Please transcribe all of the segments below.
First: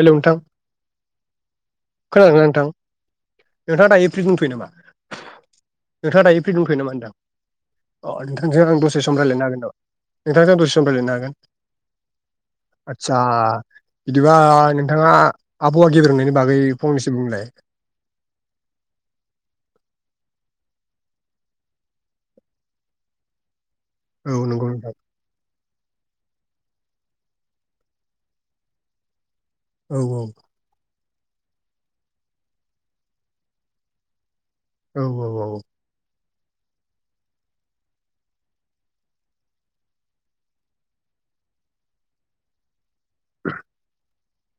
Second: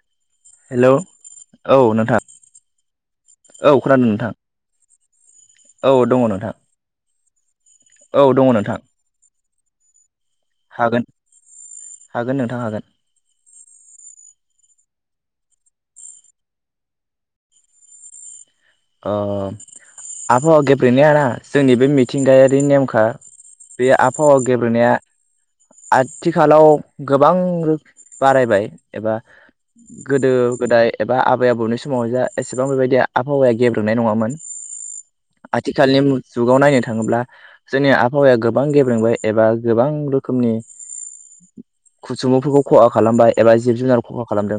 Hello नोंथां hello खोनादोंना नोंथां? औ नोंथाङा खोनादों दायो प्रि नोंथां दंथ'यो नामा? औ दङ नोंथाङा दायो नोंथां फ्रिं दंथ'यो नामा होन्दां। अ औ दङ नोंथांजों नोंथां आं दसे सम रायज्लायनो हागोन‌ ना? नोंथांजों आं दसे सम रायज्लायनो हागोन? हागोन नोंथां हागोन आतसा। दा नोंथाङा आबहावा गेब्रेंनायनि बागै फंनैसो बुंलाय। ओ आबहावा गेब्रेंनायाना जोंनि बे मिथिंगायारि नेमखा बे आहावा औ नंगौ नोंथां गेब्रेंनाया आथिखालाव गोबां रो बारायबाय एबा औ औ गोदो गोदाय एबा आबै आबौनि समावह जा एसेबां बेबायदि आबहावाया गेब्रेंनाय नङामोन। औ औ औ। आथिखालनि जुगाव नायनो थाङोब्ला जोंनि आबहावाया गोबां गेब्रेंबाय एबा गोबां रोखोमनि सुबुंफोरखौ खहा खालामबाय एबा जिब जुनार खहा खालामदों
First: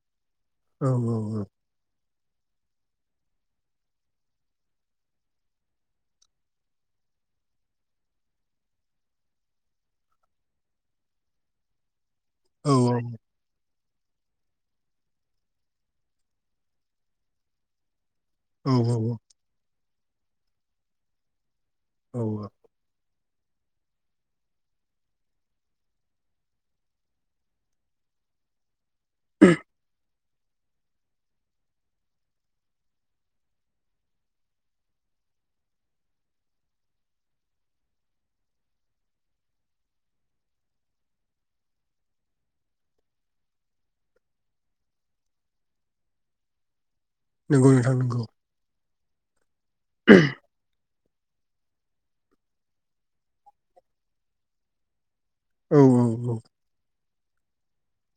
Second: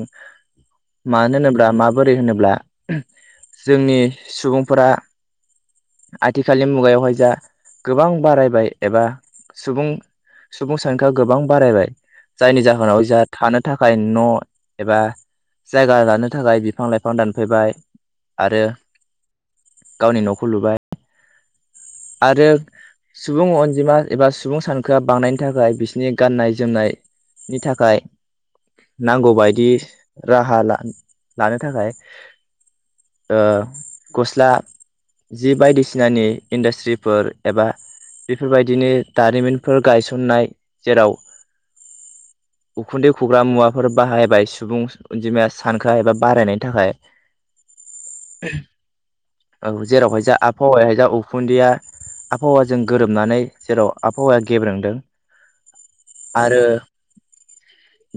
औ मानो होनोब्ला मा बोरै होनोब्ला जोंनि सुबुंफोरा आथिखालनि मुगायावहाय जा गोबां बारायबाय एबा सुबुं सुबुं सानखोआ गोबां बारायबाय जायनि औ जाहोनाव जोंहा थानो थाखाय न' एबा जायगा लानो थाखाय बिफां लाइफां दानफायबाय। आरो औ औ औ। गावनि न'खौ लुबाय। औ आरो औ सुबुं अनजिमा एबा सुबुं सानखोआ बांनायनि थाखाय बिसनि गाननाय जोमनाय नि थाखाय नांगौ बायदि राहा ला-लानो थाखाय ओ गस्ला जि बायदिसिनानि इन्डास्ट्रिफोर एबा बेफोरबायदिनो दारिमिनफोर गायसननाय जेराव उखुन्दै खुग्रा मुवाफोर बाहायबाय सुबुं अनजिमाया सानखो एबा बारायनायनि थाखाय नोंगौ नोथां नोंगौ औ जेरावहाय जा आफावाया उखुन्दैया आफावाजों गोरोबनानै जेराव आफावा गेब्रोंदों औ औ औ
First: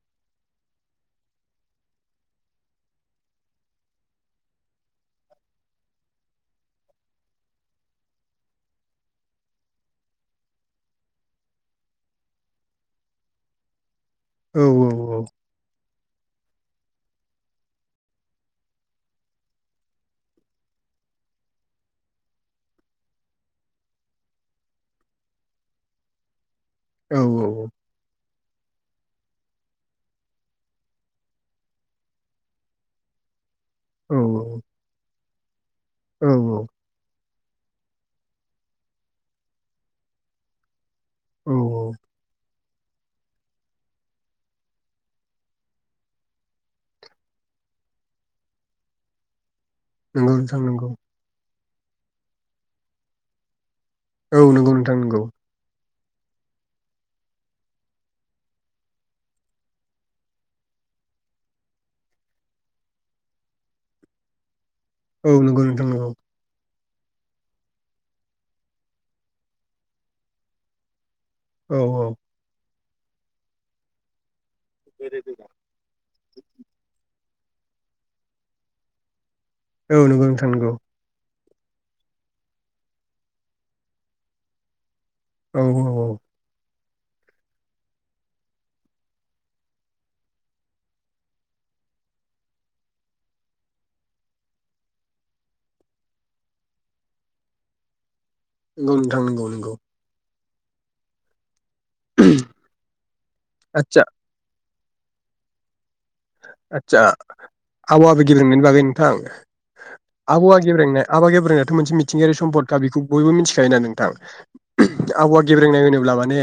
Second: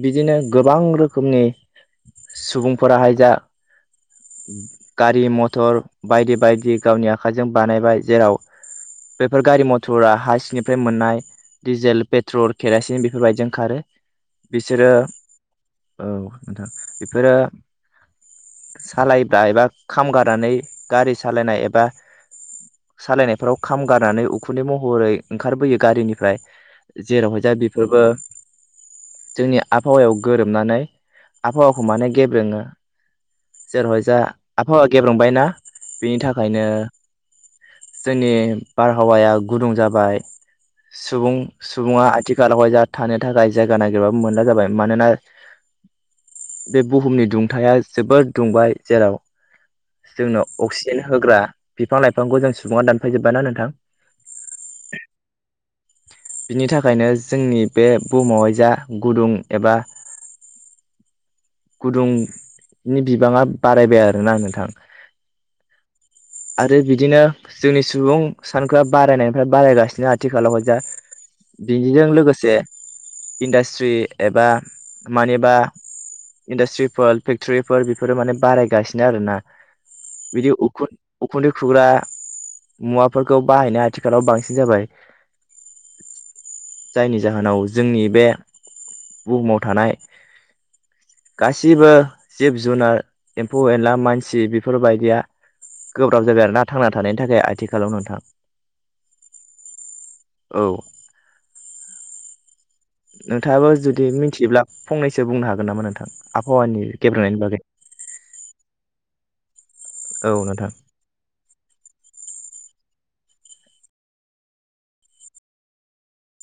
बिदिनो गोबां रोखोमनि सुबुंफोराहाय जा गारि मथर बायदि बायदि गावनि आखाइजों बानायबाय जेराव बेफोर गारि मथरा हासिनिफ्राय मोननाय दिडिजेल पेट्रल केरासिन बेफोरबायदिजों खारो औ औ बिसोरो औ ओंथां बिफोरो सालायब्ला एबा खामगारनानै गारि सालायनाय एबा सालायनायफोराव खाम गारनानै उखुन्दै महरै ओंखारबोयो गारिनिफ्राय औ जेरावहाय जा बेफोरबो जोंनि आफावायाव गोरोबनानै आबहावाखौ माने गेब्रेंङो जेरावहाय जा औ आफावा गेब्रुंबायना बिनि थाखायनो जोंनि बारहावाया गुदुं जाबाय सुबुं औ सुबुङा आथिखालाव जा थानो थाखाय जायगा नागिरबाबो मोनला जाबाय मानोना बे बुहुमनि दुंथाया जोबोद दुंबाय जेराव नंगौ नोंथां जोंनाव नंगौ अक्सिजेन होग्रा बिफां लाइफांखौ जों सुबुङा दानफायजोब्बाय ना नोंथां औ नंगौ नोंथां नंगौ बिनि थाखायनो जोंनि बे बुहुमावहाय जा गुदुं एबा [inaudible] गुदुंनि बिबाङा बारायबाय आरोना नोंथां औ नंगौ नोंथां नंगौ आरो बिदिनो जोंनि सुबुं सानखोआ बारायनायनिफ्राय बारायगासिनो आथिखालावह जा औ बिनिजों लोगोसे इन्डास्ट्रि एबा मानिबा इन्डास्ट्रिफोर फेक्टरिफोर बेफोरो माने बारायगासिनो आरोना औ नोंगौ नोंथां नोंगौ खुन्दै खुग्रा मुवाफोरखौ बाहायनाया आथिखालाव बांसिन जाबाय औ औ औ जायनि जाहोनाव जोंनि बे बुहुमाव थानाय गासिबो जिब जुनार एम्फौ एनला मानसि बेफोरबायदिया गोब्राब जाबाय आरो ना थांना थानायनि थाखाय आथिखालाव नोंथां। नंगौ नोंथां नंगौ नंगौ। औ [inaudible] नोंथाङाबो आदसा जुदि मोनथियोब्ला फंनैसो बुंनो हागोन नामा नों आदसा [unintelligible] बागै नोंथां? औ आबहावआ नोंथां गेब्रेंनाय आबहावा गेब्रेनायाथ' मोनसे मिथिंगायारि सम्पदखा बेखौ बयबो मोनथिखायोना नोंथां। आबहावा गेब्रेंनाय होनोब्ला माने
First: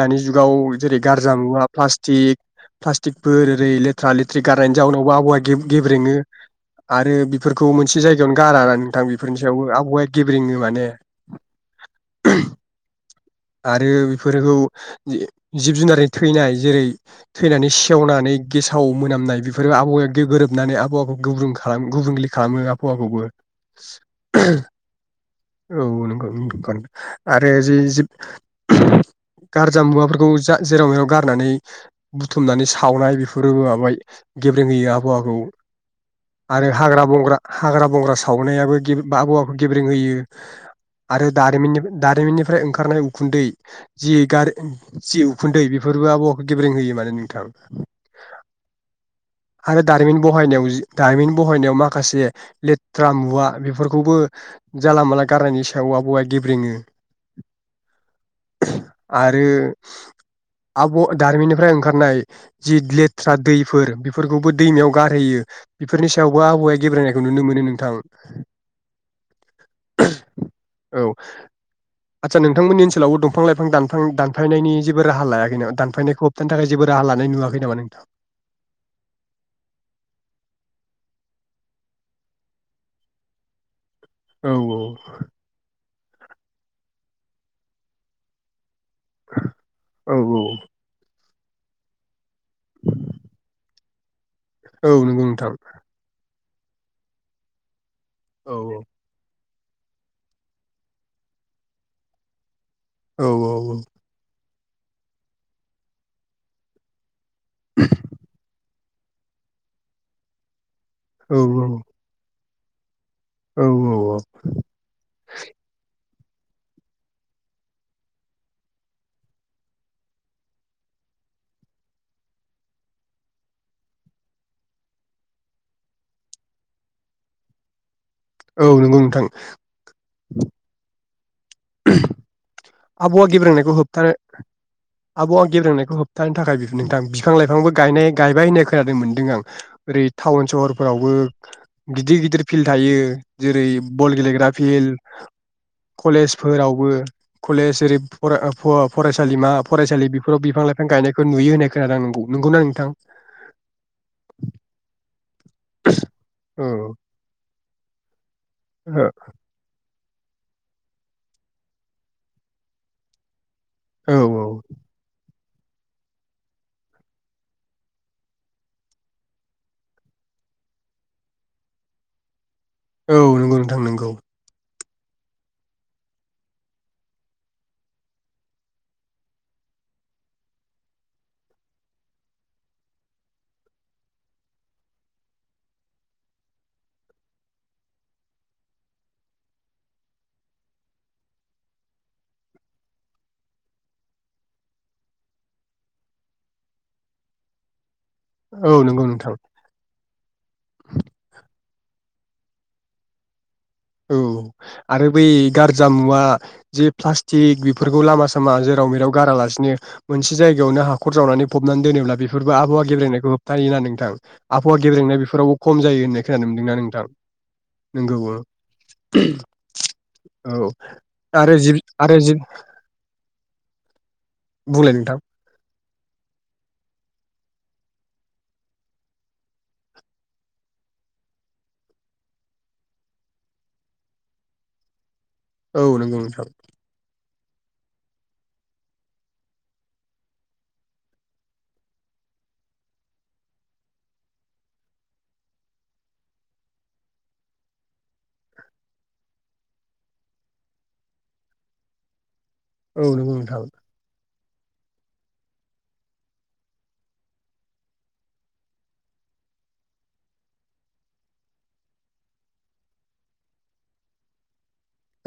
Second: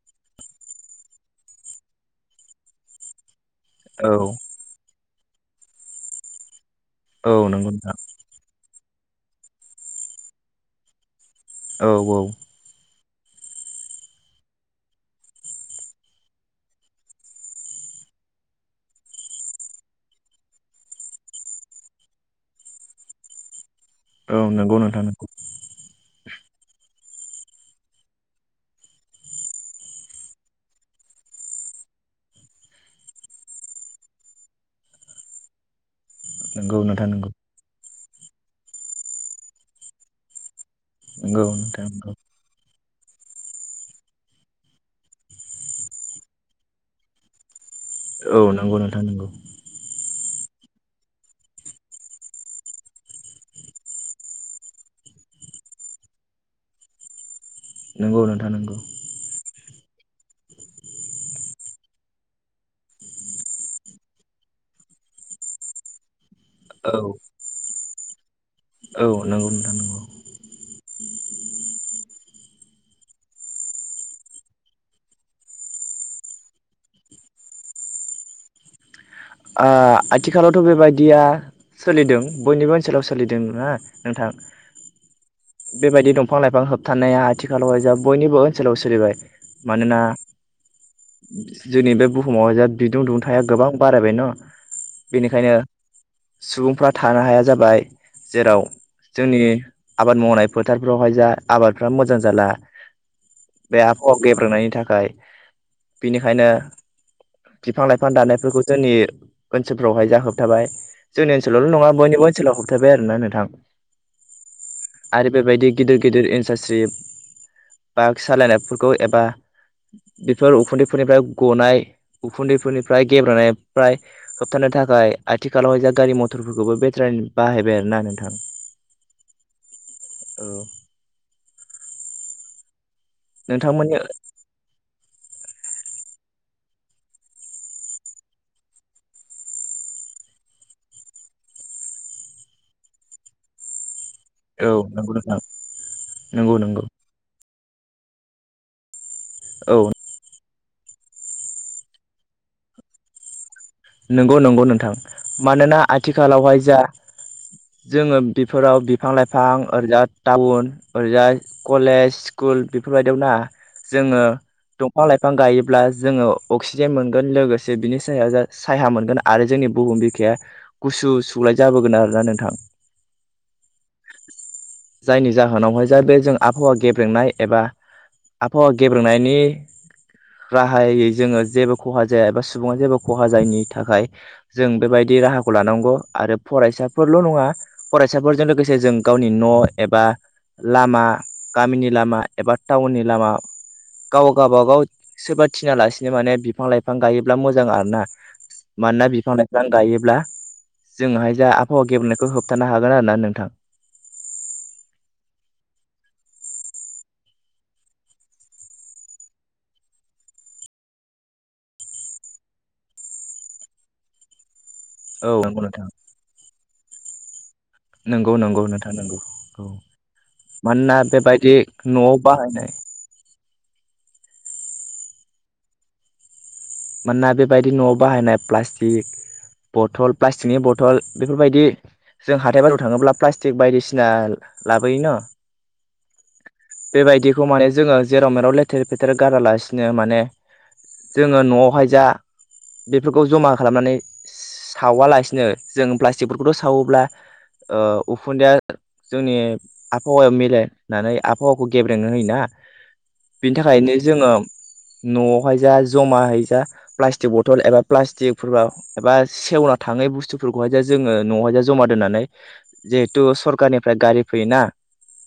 दानि जुगाव जेरै गारजा मुवा प्लास्टिक प्लास्टिकफोर ओरै लेथ्रा औ लेथ्रि गारनायनि जाउनावबो आबहावा गे गेब्रेङो। आरो औ नंगौ बेफोरखौ नोंथां मोनसे जायगायावनो गारा नोंथां बेफोरनि सायावबो आबहावाया गेब्रेङो माने ‌। औ औ। [inaudible] आरो बेफोरखौ जिब जुनारनि थैनाय जेरै थैनानै सेवनानै गेसाव मोनामनाय बेफोरबो आबहावाया गो-गोरोबनानै आबहावाखौ गुब्रुं खालामो गुबुंले खालामो आबहावाखौबो। औ नंगौ नोंथां नंगौ औ नंगौ आरो जि-जिब गारजा मुवाफोरखौ जा जेराव मेराव गारनानै बुथुमनानै सावनाय बे फोरबो जाबाय गेब्रेंहोयो आबहावाखौ आरो नंगौ हाग्रा नोंथां नंगौ बंग्रा हाग्रा बंग्रा सावनायाबो गेब आबहावाखौ गेब्रें होयो आरो नंगौ दारिमिननि नोंथां नंगौ दारिमिननिफ्राय ओं खारनाय उखुन्दै जि गार जि उखुन्दै बेफोरबो आबहावाखौ गेब्रें होयो माने नोंथां। औ नंगौ नोंथां। आरो दारिमिन बहायनायाव जि दारिमिन बहायनायाव माखासे लेथ्रा मुवा बेफोरखौबो जानला मानला गारनायनि सायाव आबहावाया गेब्रेङो। नोंगौ नोंथां नंगौ। आरो आब' दारिमिननिफ्राय ओंखारनाय जि लेथ्रा दैफोर बि फोरखौबो दैमायाव गारहैयो बेफोरनि सायावबो आबहावाया औ गेब्रेनायखौ नुनो मोनो नोंथां। औ नंगौ नोंथां नंगौ। औ आदसा नोंथांमोननि ओनसोलाव दंफां लाइफां दानफां दानफायनायनि जेबो राहा लायाखै नामा? दानफायनायखौ होबथानो थाखाय जेबो राहा ला नाय नुवाखै नामा नोंथां? ओ आथिखालावथ' बेबायदिया सोलिदों बयनिबो ओनसोलाव सोलिदों ना। नोंथां औ औ। बेबायदि दंफां लाइफां होबथानाया आथिखालाव जा बयनिबो ओनसोलाव सो लिबाय मानोना औ औ जोंनि बे बुहुमाव जा बिदुं दुंथाया गोबां बारायबाय न औ नंगौ नोंथां। बेनिखायनो सुबुंफ्रा थानो हाया जाबाय औ जेराव जोंनि आबाद मावनाय फोथारफ्रावहाय जा आबादफ्रा मोजां जाला। औ औ बे आबहावा गेब्रेंनायनि थाखाय बिनिखायनो बिफां-लाइफां दानायफोरखौ जोंनि ओनसोलफोराव हायजा होबथाबाय। जोंनि औ ओनोलावल'ङा बनिबोओनोलाव थथाबबाय नोंथां औ औ आरो बेबायदि गिदिर गिदिर इनसारस्रि बाइक सालायनायफोरखौ एबा बेफोर उखुन्दैफोरनिफ्राय गनाय उखुन्दैफोरनिफ्राय गेब्रेंनाय फ्राय होबथानो थाखाय आथिखालावहाय जा गारि मथरफोरखौबो बेटारिनि बाहायबाय आरो ना नों औ नंगौ नोंथां। औ [inaudible] आबहावा गेब्रेंनायखौ नोंथांमोननि होबथानो आबहावा गेब्रोंनायखौ होब थानो थाखाय नोंथां बिफां-लाइफांबो गायनाय गायबाय होननाय खोनानो मोनदों आं ओरै टाउन सहरफोरावबो ओ गिदिर गिदिर फिल्ड थायो जेरै बल गेलेग्रा औ नंगौ फिल्ड नोंथां नंगौ नंगौ कलेजफोरावबो कलेज ओरै फराय ओ फ-फरायसालिमा औ फरायसालि बेफोराव बिफां लाइ गायनायखौ नुयो होननाय खोनादों नों नंगौना नोंथां? नंगौ नंगौ नोंथां मानोना आथिखालावहाय औ जा जोङो बेफोराव बिफां-लाइफां ओरजा टाउन ओरैजा कलेज स्कुल बेफोरबायदियाव ना औ जोङो दंफां-लाइफां गायोब्ला जोङो अक्सिजेन मोनगोन लोगोसे बिनि सायाव सायहा मोनगोन आरो जोंनि बुहुम बिखाया गुसु सुगलाय जाबोगोन आरोना नोंथां। औ नंगौ नोंथां नंगौ। जायनि जाहोनावहाय जा बे जों आबहावा गेब्रेंनाय एबा आबहावा गेब्रेंनायनि राहायै जोङो जेबो खहा जाया एबा सुबुङा जेबो खहा जायैनि थाखाय जों बेबायदि राहाखौ लानांगौ आरो फरायसाफोरल' नङा फराय फरायसाफोरजों लोगोसे जों गावनि न' एबा लामा गामिनि लामा एबा टाउननि लामा गाव गावबागाव सोरबा थिना लासिनो माने बिफां-लाइफां गायोब्ला मोजां आरो ना औ नंगौ मानोना नोंथां बिफां लाइफां गायोब्ला जोंहा जा आबहावा गेबेनायखौ होबथानो हागोन आरो ना नोंथां। औ आरो बै गारजा मुवा जे प्लास्टिक बेफोरखौ लामा सामा जेराव जेराव-मेराव गारालासिनो मोनसे जायगायावनो हाखर जावनानै फबनानै दोनोब्ला बेफोरबो आबहावा गेबेंनायखौ होबथायो होननानै नोंथां। आबहावा गेबेंनाय औ बेफोरावबो नंगौ खम नोंथां जायो होननाय खोनानो मोनदोंना नोंथां। नंगौ नंगौ नोंथां औ मानोना बेबायदि आरो जिब न'आव आरो जिब बाहायनाय बुंलाय नोंथां मानोना बेबायदि न'आव बाहायनाय प्लास्टिक, बथल प्लास्टिकनि बथल बेफोरबायदि जों हाथाय बाजाराव थाङोब्ला प्लास्टिक बायदिसिना लाबोयो न औ नंगौ नोंथां बेखौ माने जोङो जेराव-मेराव लेथेर-फेथेर गारालासिनो माने जोङो न'आव [unintelligible] बेफोरखौ जमा खालामनानै सावालासिनो, जों प्लास्टिकफोरखौथ' सावोब्ला औ उखुन्दैया जोंनि आबहावायाव मिलायनानै आबहावाखौ गेब्रेंनो होयोना औ नंगौ बिनि नोंथां औ थाखायनो जोङो न'आवहाय जा जमा हैै प्लास्टिक बथल एबा प्लास्टिकफोरबा एबा सेवना थाङै बुस्थुफोरखौहाय जा जोङो नवावहाय जमा दोननानै जेहेतु सरखारनिफ्राय गारि फैयोना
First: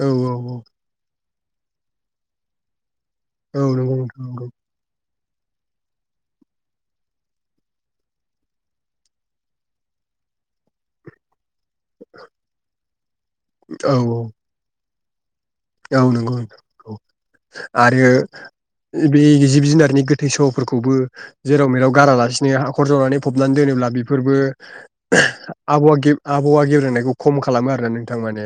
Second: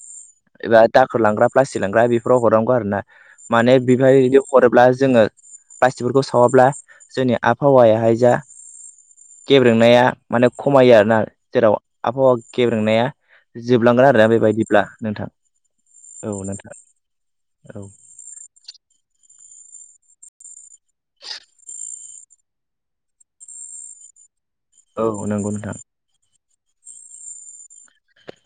औ औ एबा दाखोर लांग्रा प्लास्टिक लांग्रा बेफोराव हरनांगौ आरो ना। औ माने नंगौ नोंथां बेबायदि नंगौ हरोब्ला जोङो प्लास्टिकफोरखौ सावाब्ला जोंनि आबहावायाहाय जा गेब्रेंनाया माने खमायो आरोना। जेराव आबहावा गेब्रेंनाया औ जोबलांगोन आरोना बेबायदिब्ला नोंथां। औ नंगौ नोंथां। औ आरो बे जिब-जुनारनि गोथै-सहफोरखौबो जेराव मेराव गारालासिनो हाखर जावनानै फबनानै दोनोब्ला बेफोरबो औ नंगौ नोंथां आबहावा गे आबहावा गेब्रेंनायखौ खम खालामो आरो ना नोंथां माने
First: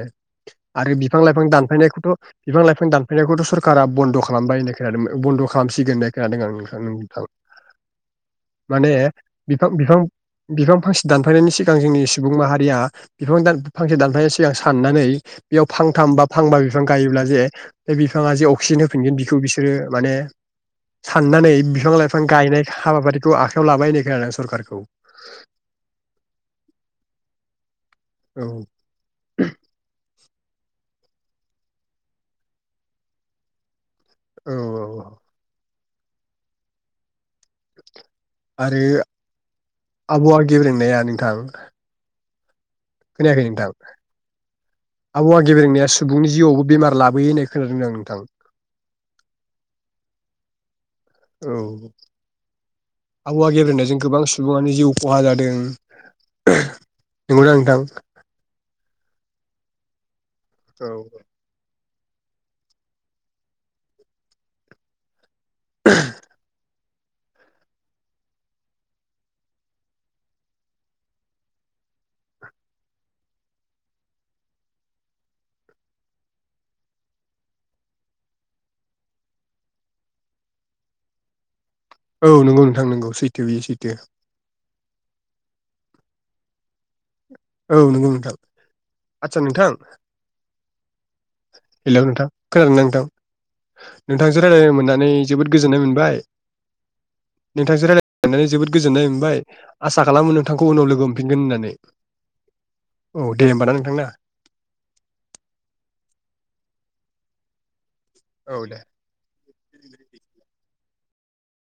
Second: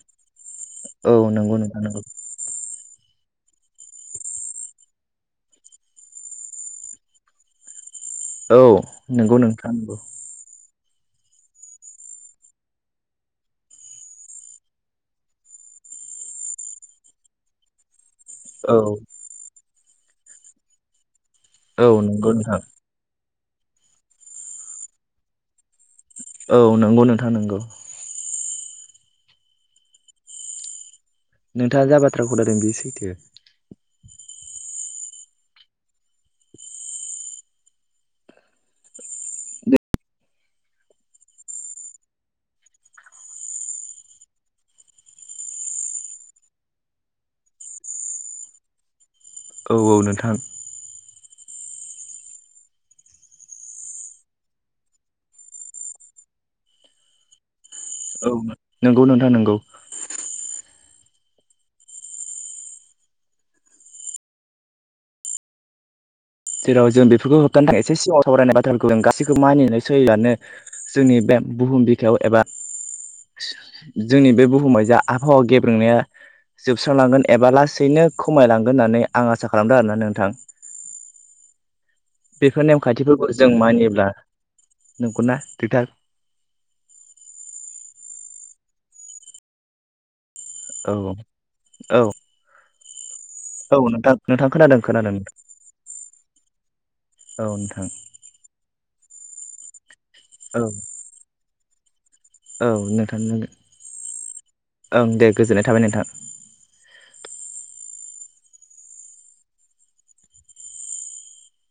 आरो औ बिफां-लाइफां नंगौ नोंथां नंगौ दानफायनायखौ बिफां-लाइफां दानफायनायखौथ' सरकारा बन्द' खालामबाय होननाय खोनादों बन्द' खालामसिगोन होननाय खोनादों आं नोंथां। औ माने नंगौ बिफां नोंथां नंगौ बिफां बिफां फांसे दानफायनायनि सिगां जोंनि सुबुं माहारिया बिफां फांसे दानफायनायनि सिगां साननानै बेयाव फांथाम बा फांबा बि बिफां गायोब्ला जे बे बिफाङा जे अक्सिजेन औ होफिनगोन बिखौ बिसोरो माने साननानै औ बिफां-लाइफां नंगौ नोंथां गायनाय हाबाफारि खौ आखायाव लाबाय होननाय खोनादों सरखारखौ। औ नंगौ नोंथां नंगौ। औ ओहोम नोंथाङा जा बाथ्राखौ लादों बे सैथो। औ औ औ। आरो आबहावा गेब्रेंनाया नोंथां खोनायाखै नोंथां? आबहावा गेब्रेंनाया सुबुंनि जिउआवबो बेमार लाबोयो होननाय खोनादों आं नोंथां। औ औ नोंथां। औ। आबहावा गेब्रेनायजों गोबां सुबुङानो जिउ खहा जादों। ओहो नंगौना नोंथां? औ न नंगौ नोंथां नंगौ। औ। [unintelligible] जेराव जों बेफोरखौ होबथानो थाखाय एसे सिगाङाव सावरायनाय बाथ्राफोरखौ जों गासैखौबो मानिनानै सोलिबानो जोंनि बे बुहुम बिखायाव एबा जोंनि बे बुहुमाव जा आबहावा गेब्रेंनाया जोबस्रांलांगोन एबा लासैनो खमायलांगोन होननानै आं आसा खालामदों आरोना नोंथां। औ बेफोर नंगौ नोंथां नंगौ नेमखान्थिफोरखौ सैथो जों बेयो सैथो मानियोब्ला नंगौना नोंथां? औ नंगौ नोंथां। आदसा नोंथां औ औ। हेलौ नोंथां खोनादों ना नोंथां? औ नोंथां नोंथांजों नोंथां रायलायनो खोनादों मोननानै खोनादों जोबोद गोजोननाय मोनबाय औ नोंथां नोंथांजों रायलायनानै जोबोद गोजोननाय म बाय आसा खालामो औ नोंथांखौ उनाव लोगो मोनफिनगोन होननानै। औ औ नोंथां दे होमबा ना नोंथां ना [inaudible] ओं दे गोजोननाय थाबाय नोंथां। औ दे।